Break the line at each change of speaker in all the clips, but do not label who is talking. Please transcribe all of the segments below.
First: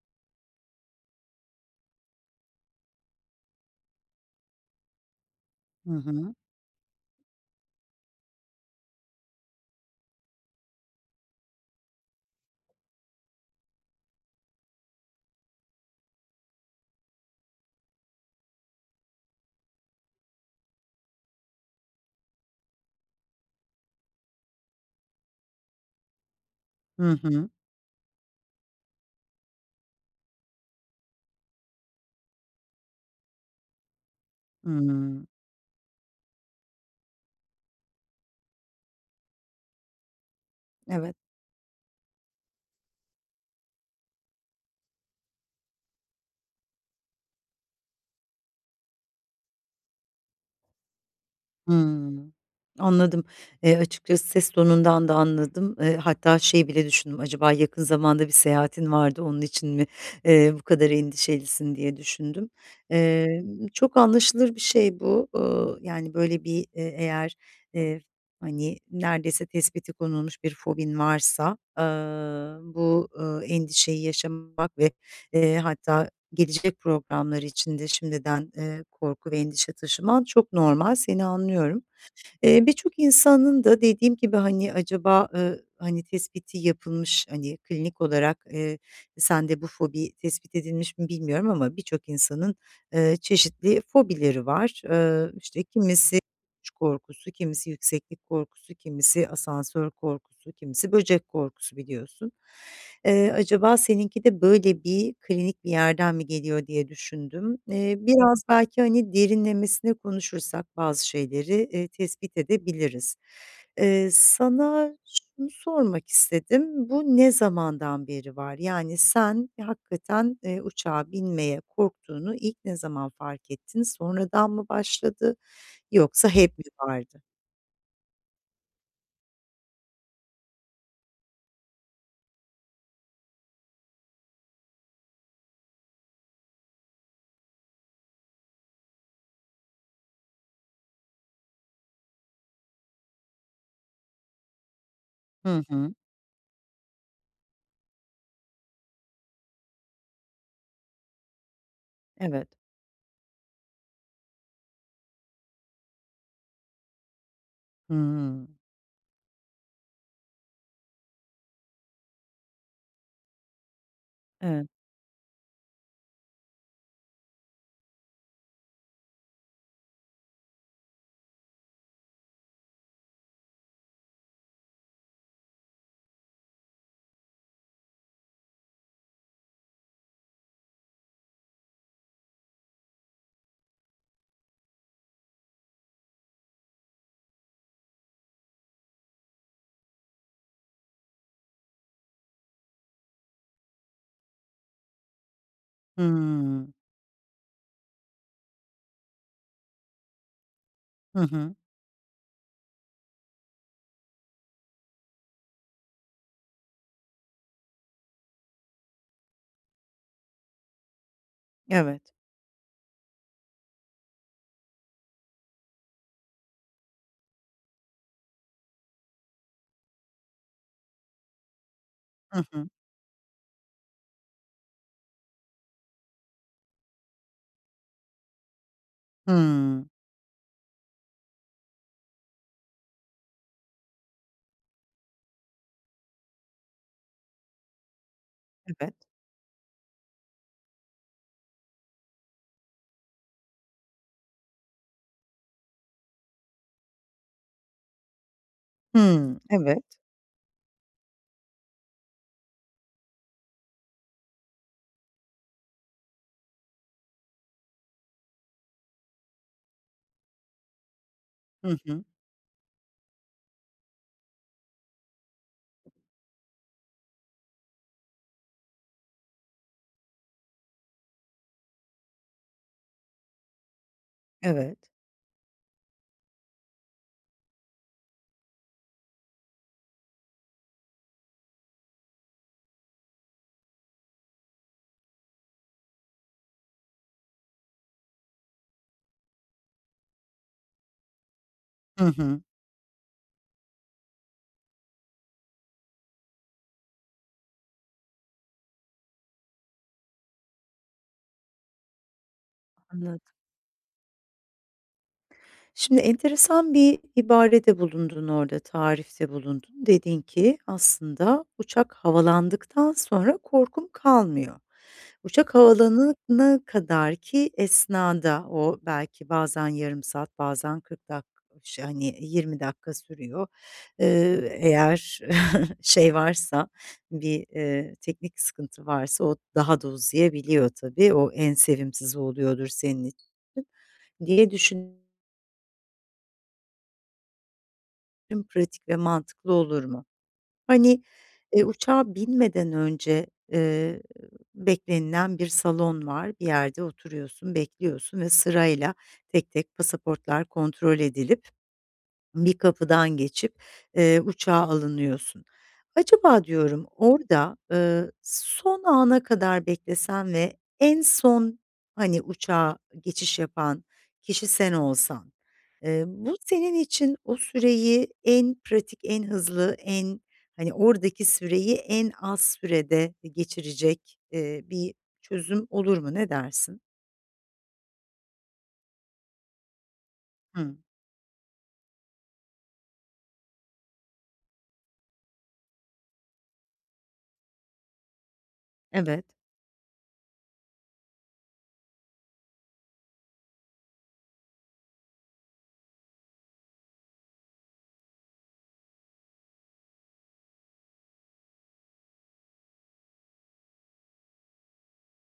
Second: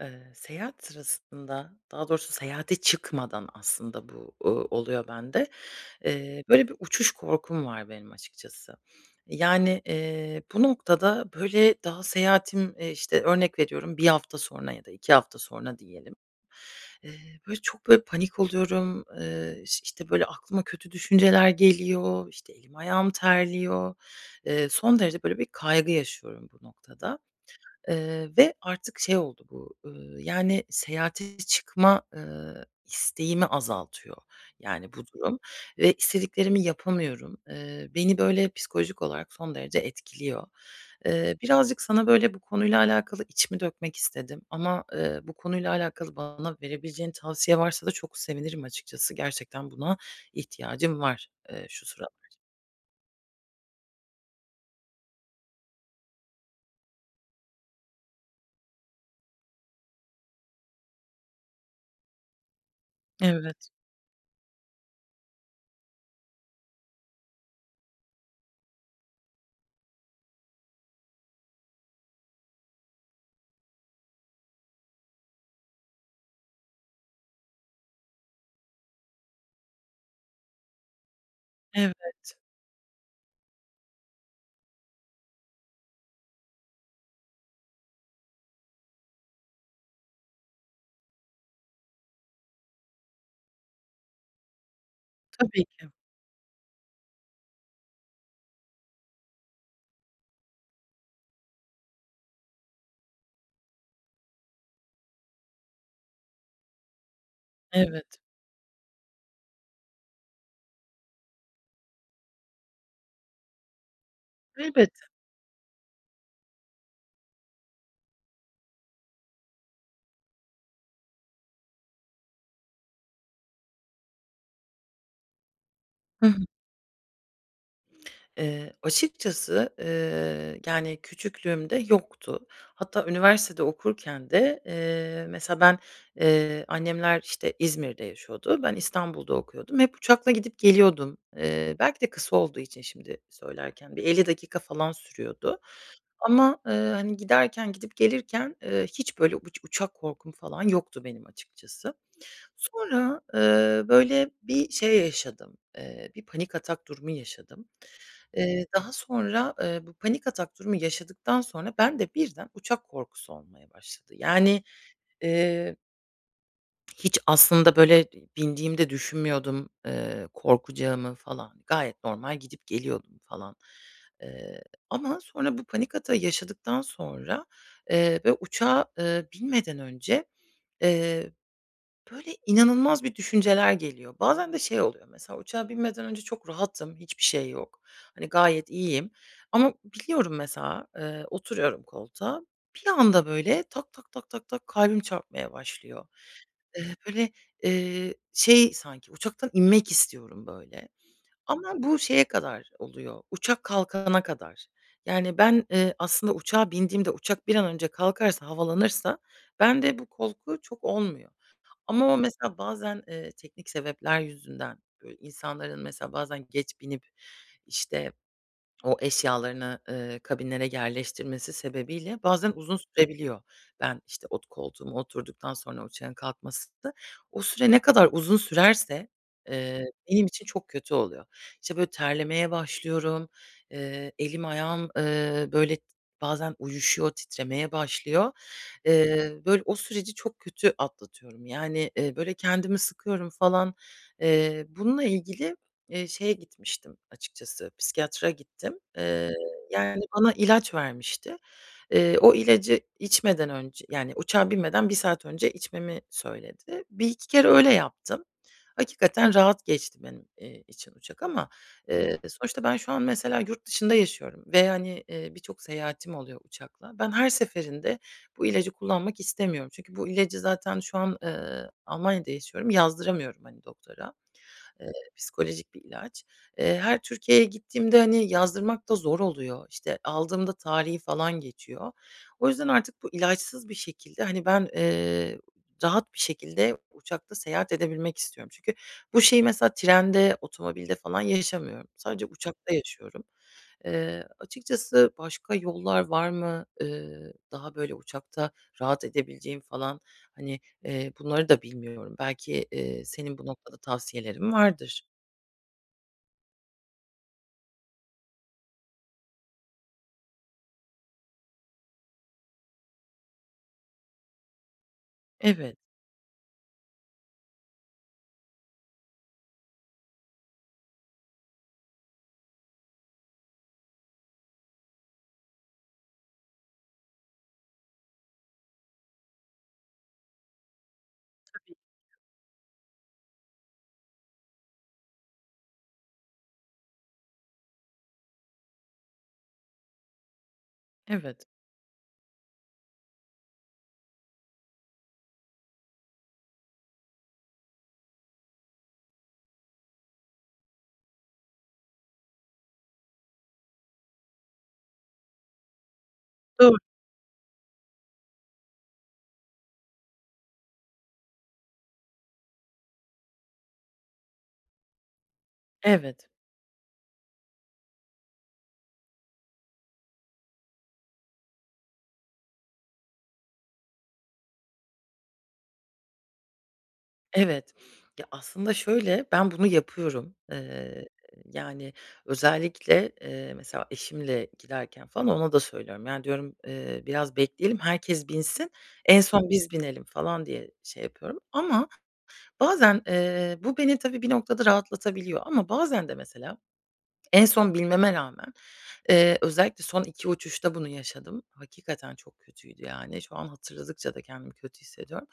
Eee, seyahat sırasında daha doğrusu seyahate çıkmadan aslında bu, uuu, oluyor bende.
Hı hı.
Eee, böyle bir uçuş korkum var benim açıkçası. Yani, eee, bu noktada, böyle, daha seyahatim, eee, işte, örnek veriyorum 1 hafta sonra ya da 2 hafta sonra diyelim. Eee, böyle çok, böyle, panik oluyorum, eee, iş işte, böyle aklıma kötü düşünceler geliyor, işte, elim ayağım terliyor. Eee, son derece, böyle, bir kaygı yaşıyorum bu
Hı
noktada.
hı.
Eee, ve artık şey oldu bu, ııı, yani, seyahate çıkma, ııı, isteğimi azaltıyor, yani, bu
Hıı.
durum ve istediklerimi yapamıyorum. Eee, beni, böyle, psikolojik olarak son derece etkiliyor.
Evet.
Eee, birazcık sana, böyle, bu konuyla alakalı içimi dökmek istedim ama, ııı, bu konuyla alakalı bana verebileceğin tavsiye varsa da çok sevinirim açıkçası. Gerçekten buna ihtiyacım var, eee, şu sıralar.
Hımm, anladım. Eee, açıkçası ses tonundan da anladım. Eee, hatta şey bile düşündüm, "Acaba yakın zamanda bir seyahatin var da onun için mi, eee, bu kadar endişelisin?" diye düşündüm. Eee,
Evet.
çok anlaşılır bir şey bu, ııı, yani, böyle bir e eğer, eee, hani neredeyse tespiti konulmuş bir fobin varsa, ııı, bu, ııı, endişeyi yaşamak ve, eee, hatta gelecek programlar için de şimdiden, eee, korku ve endişe taşıman çok normal, seni anlıyorum.
Evet.
Eee, birçok insanın da dediğim gibi hani acaba, ııı, hani, tespiti yapılmış, hani, klinik olarak, eee, sende bu fobi tespit edilmiş mi, bilmiyorum ama birçok insanın, ııı, çeşitli fobileri var. Iıı, işte,
Tabii ki.
kimisi uçuş korkusu, kimisi yükseklik korkusu, kimisi asansör korkusu, kimisi böcek korkusu biliyorsun. Eee, acaba seninki de böyle bir klinik bir yerden mi geliyor diye düşündüm. Eee,
Evet.
biraz belki, hani, derinlemesine konuşursak bazı şeyleri, iii, tespit edebiliriz. Eee, sana
Elbette.
şunu sormak istedim: Bu ne zamandan beri var? Yani sen hakikaten, eee, uçağa binmeye korktuğunu ilk ne zaman fark ettin? Sonradan mı başladı
Hı
yoksa
hı.
hep mi vardı?
Eee, açıkçası, eee, yani küçüklüğümde yoktu. Hatta üniversitede okurken de, eee, mesela ben, eee, annemler, işte, İzmir'de yaşıyordu, ben İstanbul'da okuyordum, hep uçakla gidip geliyordum. Eee, belki de kısa olduğu için şimdi söylerken bir 50 dakika falan sürüyordu.
Hı hı.
Ama, ııı, hani, giderken gidip gelirken, eee, hiç böyle uç uçak korkum falan yoktu benim açıkçası.
Evet.
Sonra, ııı, böyle, bir şey yaşadım, eee, bir panik atak durumu yaşadım.
Hımm.
Eee, daha sonra, eee, bu panik atak durumu yaşadıktan sonra bende birden uçak korkusu olmaya başladı. Yani,
Evet.
eee Hiç aslında, böyle, bi bindiğimde düşünmüyordum, eee, korkacağımı falan. Gayet normal gidip geliyordum falan. Eee, ama sonra bu panik atağı yaşadıktan sonra, eee, ve uçağa, eee, binmeden önce, eee, böyle, inanılmaz bir düşünceler geliyor. Bazen de şey oluyor, mesela uçağa binmeden önce çok rahatım, hiçbir şey yok. Hani, gayet iyiyim ama biniyorum mesela, eee, oturuyorum koltuğa, bir anda, böyle, tak tak tak tak kalbim çarpmaya başlıyor.
Hımm.
Eee, böyle, eee, şey, sanki uçaktan inmek istiyorum, böyle,
Hı hı.
ama bu şeye kadar oluyor, uçak kalkana kadar. Yani, ben, eee, aslında uçağa bindiğimde uçak bir an önce kalkarsa havalanırsa bende bu korku çok olmuyor.
Evet.
Ama o mesela bazen, eee, teknik sebepler yüzünden, böyle, insanların mesela bazen geç binip, işte, o eşyalarını, ııı, kabinlere yerleştirmesi sebebiyle
Hı
bazen
hı.
uzun sürebiliyor. Ben, işte, ot koltuğuma oturduktan sonra uçağın kalkmasında o süre ne kadar uzun sürerse, eee,
Hımm.
benim için çok kötü oluyor. İşte, böyle, terlemeye başlıyorum, eee, elim, ayağım, ııı, böyle, t bazen uyuşuyor, titremeye başlıyor.
Evet.
Eee, böyle, o süreci çok kötü atlatıyorum. Yani, eee, böyle, kendimi sıkıyorum falan, eee, bununla ilgili eee, şeye gitmiştim açıkçası, psikiyatra gittim. Eee,
Hımm, evet.
yani, bana ilaç vermişti. Eee, o ilacı içmeden önce yani uçağa binmeden 1 saat önce içmemi söyledi. 1-2 kere öyle yaptım. Hakikaten rahat geçti benim, eee, için uçak ama,
Hı hı.
eee, sonuçta ben şu an mesela yurtdışında yaşıyorum ve, hani, eee, birçok seyahatim oluyor uçakla. Ben her seferinde bu ilacı kullanmak istemiyorum. Çünkü bu ilacı zaten şu an, ııı, Almanya'da yaşıyorum, yazdıramıyorum, hani, doktora.
Evet.
Eee, psikolojik bir ilaç. Eee, her Türkiye'ye gittiğimde, hani, yazdırmak da zor oluyor. İşte, aldığımda tarihi falan geçiyor. O yüzden artık bu ilaçsız bir şekilde, hani, ben, eee, rahat bir şekilde uçakta seyahat edebilmek istiyorum. Çünkü bu şeyi, mesela trende, otomobilde falan yaşamıyorum.
Hı
Sadece
hı.
uçakta yaşıyorum. Eee, açıkçası başka yollar var mı, eee, daha, böyle, uçakta rahat edebileceğim falan, hani, eee, bunları da bilmiyorum. Belki, eee,
Anladım.
senin bu noktada tavsiyelerin vardır.
Şimdi enteresan bir ibarede bulundun orada, tarifte bulundun. Dedin ki aslında uçak havalandıktan sonra korkun kalmıyor. Uçak
Evet.
havalanana kadarki esnada; o belki bazen yarım saat, bazen 40 dak o ş hani, 20 dakika sürüyor. Eee, ııı, eğer şey varsa bir, eee, teknik sıkıntı varsa o daha da uzayabiliyor tabii, o en
Tabii.
sevimsizi oluyordur senin i diye düşün Tım pratik ve mantıklı olur mu? Hani,
Evet.
eee, uçağa binmeden önce, eee, beklenilen bir salon var. Bir yerde oturuyorsun, bekliyorsun ve sırayla tek tek pasaportlar kontrol edilip bir kapıdan geçip, eee, uçağa alınıyorsun. Acaba
Doğ
diyorum, orada, ııı, son ana kadar beklesen ve en son, hani, uçağa geçiş yapan kişi sen olsan, eee,
Evet.
bu senin için o süreyi en pratik, en hızlı, en hani, oradaki süreyi en az sürede e geçirecek, eee, bir çözüm olur mu? Ne dersin?
Evet, ya aslında şöyle, ben bunu yapıyorum.
Hımm.
Eee, yani, özellikle, eee, mesela eşimle giderken falan ona da söylüyorum, yani, diyorum, eee, biraz bekleyelim herkes binsin, en
Evet.
son biz binelim falan diye şey yapıyorum. Ama bazen, eee, bu beni tabii bir noktada rahatlatabiliyor. Ama bazen de mesela en son binmeme rağmen, eee, özellikle son 2 uçuşta bunu yaşadım. Hakikaten çok kötüydü yani. Şu an hatırladıkça da kendimi kötü hissediyorum.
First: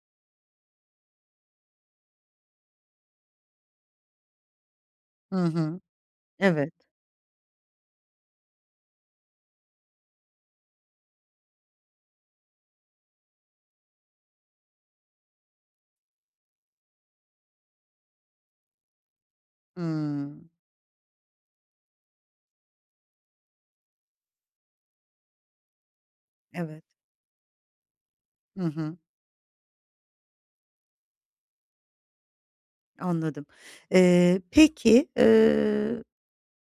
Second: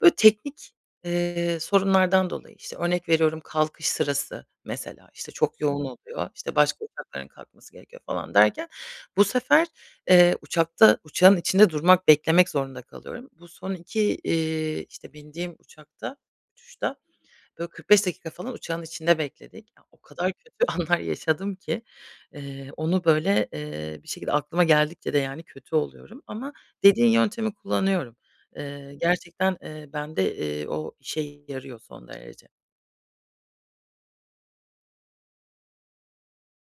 Böyle teknik, eee, sorunlardan dolayı, işte, örnek veriyorum kalkış sırası mesela, işte,
Hı
çok
hı.
yoğun oluyor, işte, başka
Evet.
uçakların kalkması gerekiyor falan derken bu sefer, eee, uçakta uçağın içinde durmak beklemek zorunda kalıyorum. Bu son 2, iii, işte, bindiğim uçakta, uçuşta böyle 45 dakika falan uçağın içinde bekledik. Ya o kadar
Hımm.
kötü anlar yaşadım ki, eee, onu, böyle, eee, bir şekilde aklıma geldikçe de, yani, kötü oluyorum ama
Evet.
dediğin yöntemi kullanıyorum.
Hı
Eee,
hı.
gerçekten, eee, bende, eee, o işe yarıyor son derece.
Anladım. Eee, peki, ııı,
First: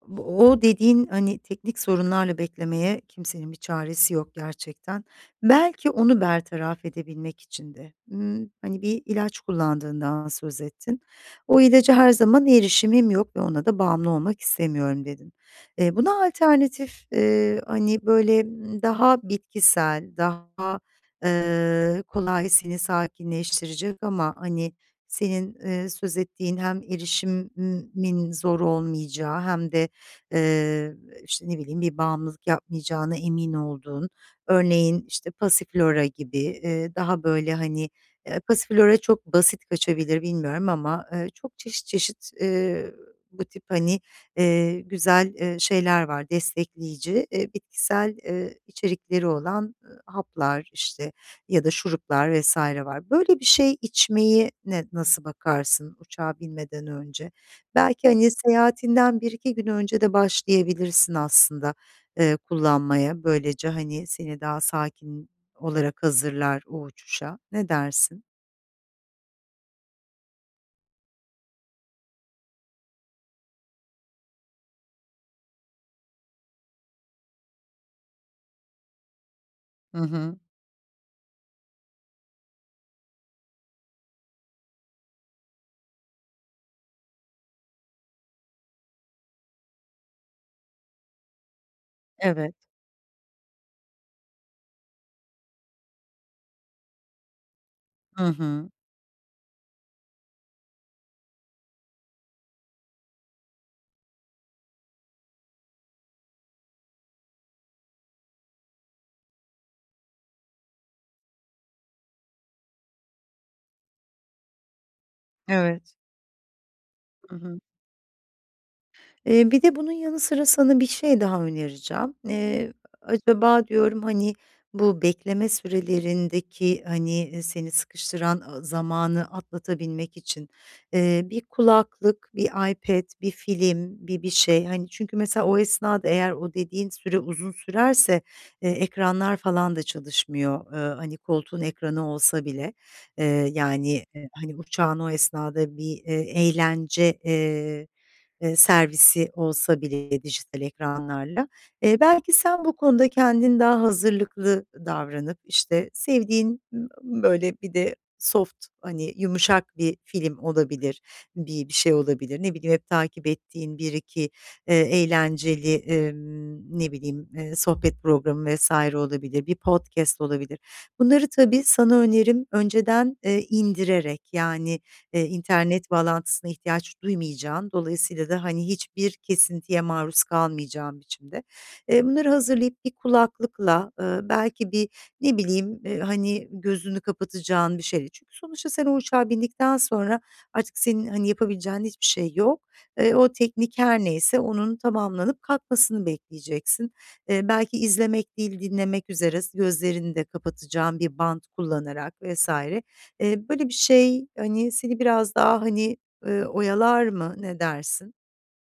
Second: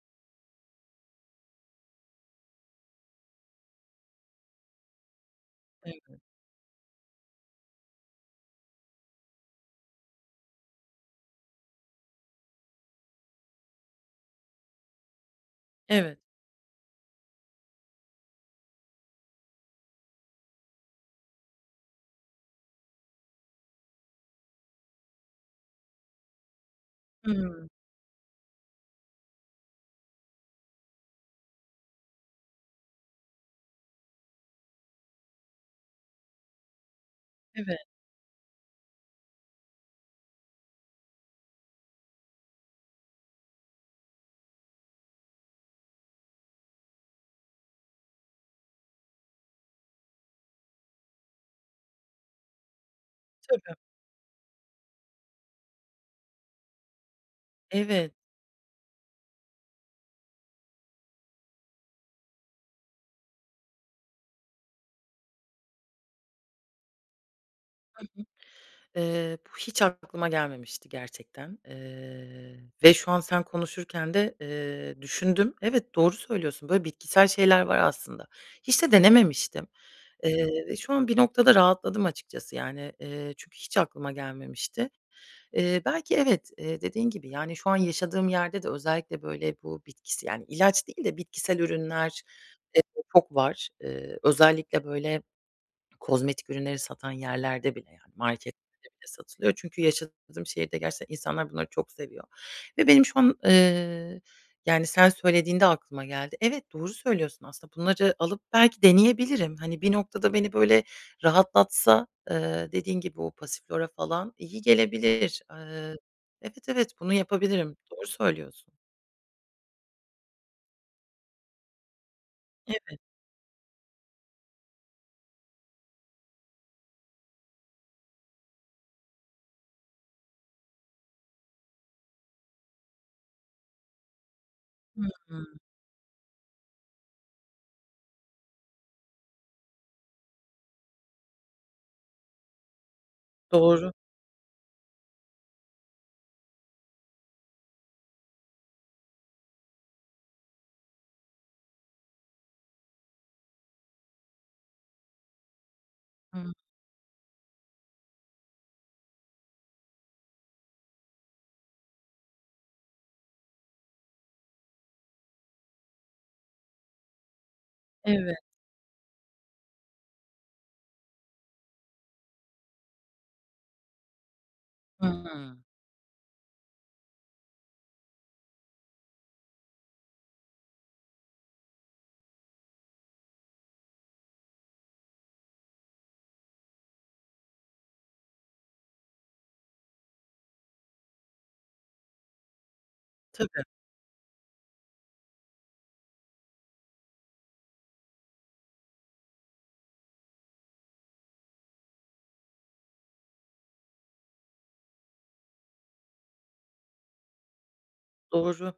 bu o dediğin, hani, teknik sorunlarla beklemeye kimsenin bir çaresi yok gerçekten. Belki
Evet.
onu bertaraf edebilmek için de, ımm, hani, bir ilaç kullandığından söz ettin. "O ilaca her zaman erişimim yok ve ona da bağımlı olmak istemiyorum." dedin. Eee,
Evet.
buna alternatif, eee, hani, böyle, ımm, daha bitkisel, daha, eee, kolay seni sakinleştirecek ama hani, senin, eee, söz ettiğin hem
Hıı.
erişimin zor olmayacağı hem de, ııı, işte, ne bileyim, bir bağımlılık yapmayacağına emin olduğun, örneğin, işte, passiflora gibi, eee, daha böyle,
Evet.
hani, eee, passiflora çok basit kaçabilir bilmiyorum ama, ııı, çok çeşit çeşit, eee, bu tip, hani, eee, güzel, eee, şeyler var destekleyici, eee, bitkisel, ııı, içerikleri olan, ııı, haplar, işte, ya da şuruplar vs. var. Böyle bir
Tabii.
şey içmeye ne nasıl bakarsın uçağa binmeden önce? Belki
Evet.
hani, seyahatinden 1-2 gün önce de başlayabilirsin aslında, eee, kullanmaya. Böylece hani, seni daha sakin olarak hazırlar o uçuşa, ne
Hı hı.
dersin?
Eee, bu hiç aklıma gelmemişti gerçekten, eee, ve şu an sen konuşurken de, eee, düşündüm. Evet, doğru söylüyorsun, böyle bitkisel şeyler var aslında. Hiç de denememiştim,
Hı hı.
eee, ve şu an bir noktada rahatladım açıkçası, yani, eee, çünkü hiç aklıma gelmemişti. Eee, belki evet, eee, dediğin gibi, yani, şu an yaşadığım yerde de özellikle böyle bu bitkisi yani, ilaç değil de bitkisel ürünler,
Evet.
eee, çok var. Eee, özellikle böyle kozmetik ürünleri satan yerlerde bile, yani,
Hı hı.
marketlerde bile satılıyor çünkü yaşadığım şehirde gerçekten insanlar bunları çok seviyor ve benim şu an, eee, yani, sen söylediğinde aklıma geldi. Evet, doğru söylüyorsun aslında bunları alıp belki deneyebilirim. Hani, bir noktada beni böyle rahatlatsa, ııı, dediğin gibi o passiflora falan iyi gelebilir,
Evet.
ııı, evet evet bunu
Hı hı.
yapabilirim, doğru söylüyorsun.
Eee, bir de bunun yanı sıra sana bir şey daha önereceğim. Eee,
Evet.
acaba diyorum, hani, bu bekleme sürelerindeki, hani, ııı, seni sıkıştıran, ııı, zamanı atlatabilmek için, eee, bir kulaklık, bir iPad, bir film, bir bir şey, hani, çünkü
Hıı.
mesela o esnada eğer o dediğin süre uzun sürerse, eee, ekranlar falan da çalışmıyor, ııı, hani, koltuğun ekranı olsa bile. Eee,
Doğru.
yani, e, hani, uçağın o esnada bir, eee, eğlence, eee, eee, servisi olsa bile dijital ekranlarla, eee, belki sen bu konuda kendin daha hazırlıklı davranıp, işte,
Hı.
sevdiğin, böyle bir de soft, hani, yumuşak bir film olabilir, bir bir şey olabilir. Ne bileyim, hep takip ettiğin 1-2 eee, eğlenceli, ımm, ne bileyim, eee, sohbet
Evet.
programı vs. olabilir, bir podcast olabilir. Bunları tabii sana önerim önceden, eee, indirerek, yani, eee,
Hıı.
internet bağlantısına ihtiyaç duymayacağın, dolayısıyla da, hani, hiçbir kesintiye maruz kalmayacağın biçimde Eee, bunları hazırlayıp bir kulaklıkla, ııı, belki bir, ne bileyim, eee, hani, gözünü kapatacağın bir şey değil. Çünkü sonuçta sen o uçağa bindikten sonra artık senin hani, yapabileceğin hiçbir şey yok. Eee, o
Tabii.
teknik her neyse onun tamamlanıp kalkmasını bekleyeceksin. Eee, belki izlemek değil, dinlemek üzere, s gözlerini de kapatacağın bir bant kullanarak vs. Eee, böyle bir şey, hani, seni biraz daha, hani, ııı, oyalar mı, ne dersin?
Doğru.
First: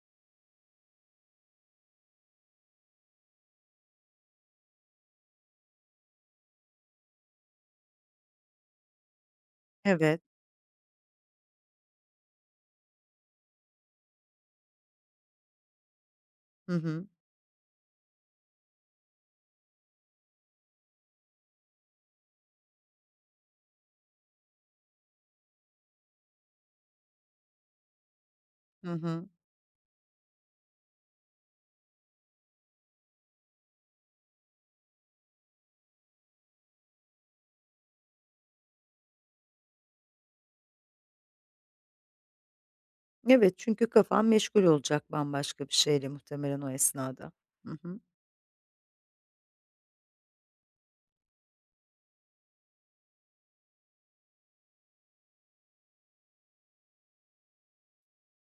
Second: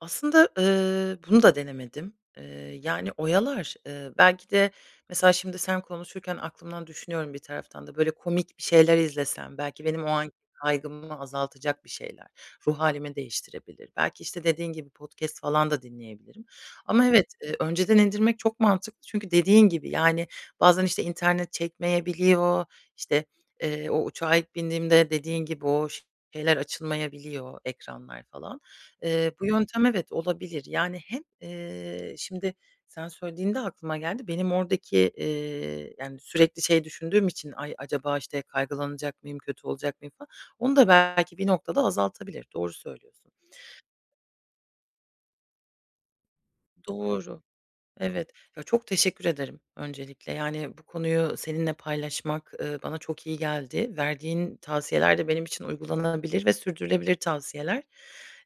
Aslında, ııı, bunu da denemedim. Eee, yani, oyalar, ııı, belki de mesela, şimdi sen konuşurken aklımdan düşünüyorum bir taraftan da böyle komik bir şeyler izlesem, belki benim o
Evet.
anki kaygımı azaltacak bir şeyler. Ruh hâlimi değiştirebilir. Belki işte, dediğin gibi podcast falan da dinleyebilirim,
Hı
ama
hı.
evet, eee, önceden indirmek çok mantıklı. Çünkü dediğin gibi, yani, bazen işte internet çekmeyebiliyor, işte, eee, o uçağa ilk bindiğimde dediğin gibi o şeyler açılmayabiliyor, ekranlar falan.
Hı hı.
Eee, bu yöntem, evet olabilir, yani hem, eee, şimdi sen söylediğinde aklıma geldi, benim oradaki, eee yani sürekli şey düşündüğüm için ay, acaba işte kaygılanacak mıyım, kötü olacak mıyım falan. Onu da belki bir noktada azaltabilir, doğru söylüyorsun.
Evet çünkü kafan meşgul olacak bambaşka bir şeyle muhtemelen o esnada.
Doğru,
Hı hı.
evet. Ya, çok teşekkür ederim öncelikle, yani, bu konuyu seninle paylaşmak, ııı, bana çok iyi geldi. Verdiğin tavsiyeler de benim için uygulanabilir ve sürdürülebilir tavsiyeler.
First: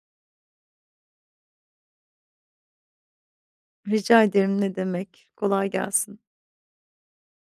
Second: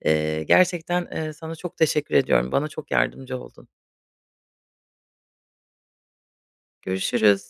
Eee, gerçekten, eee, sana çok teşekkür ediyorum, bana çok yardımcı oldun.
Rica ederim, ne demek. Kolay gelsin.
Görüşürüz.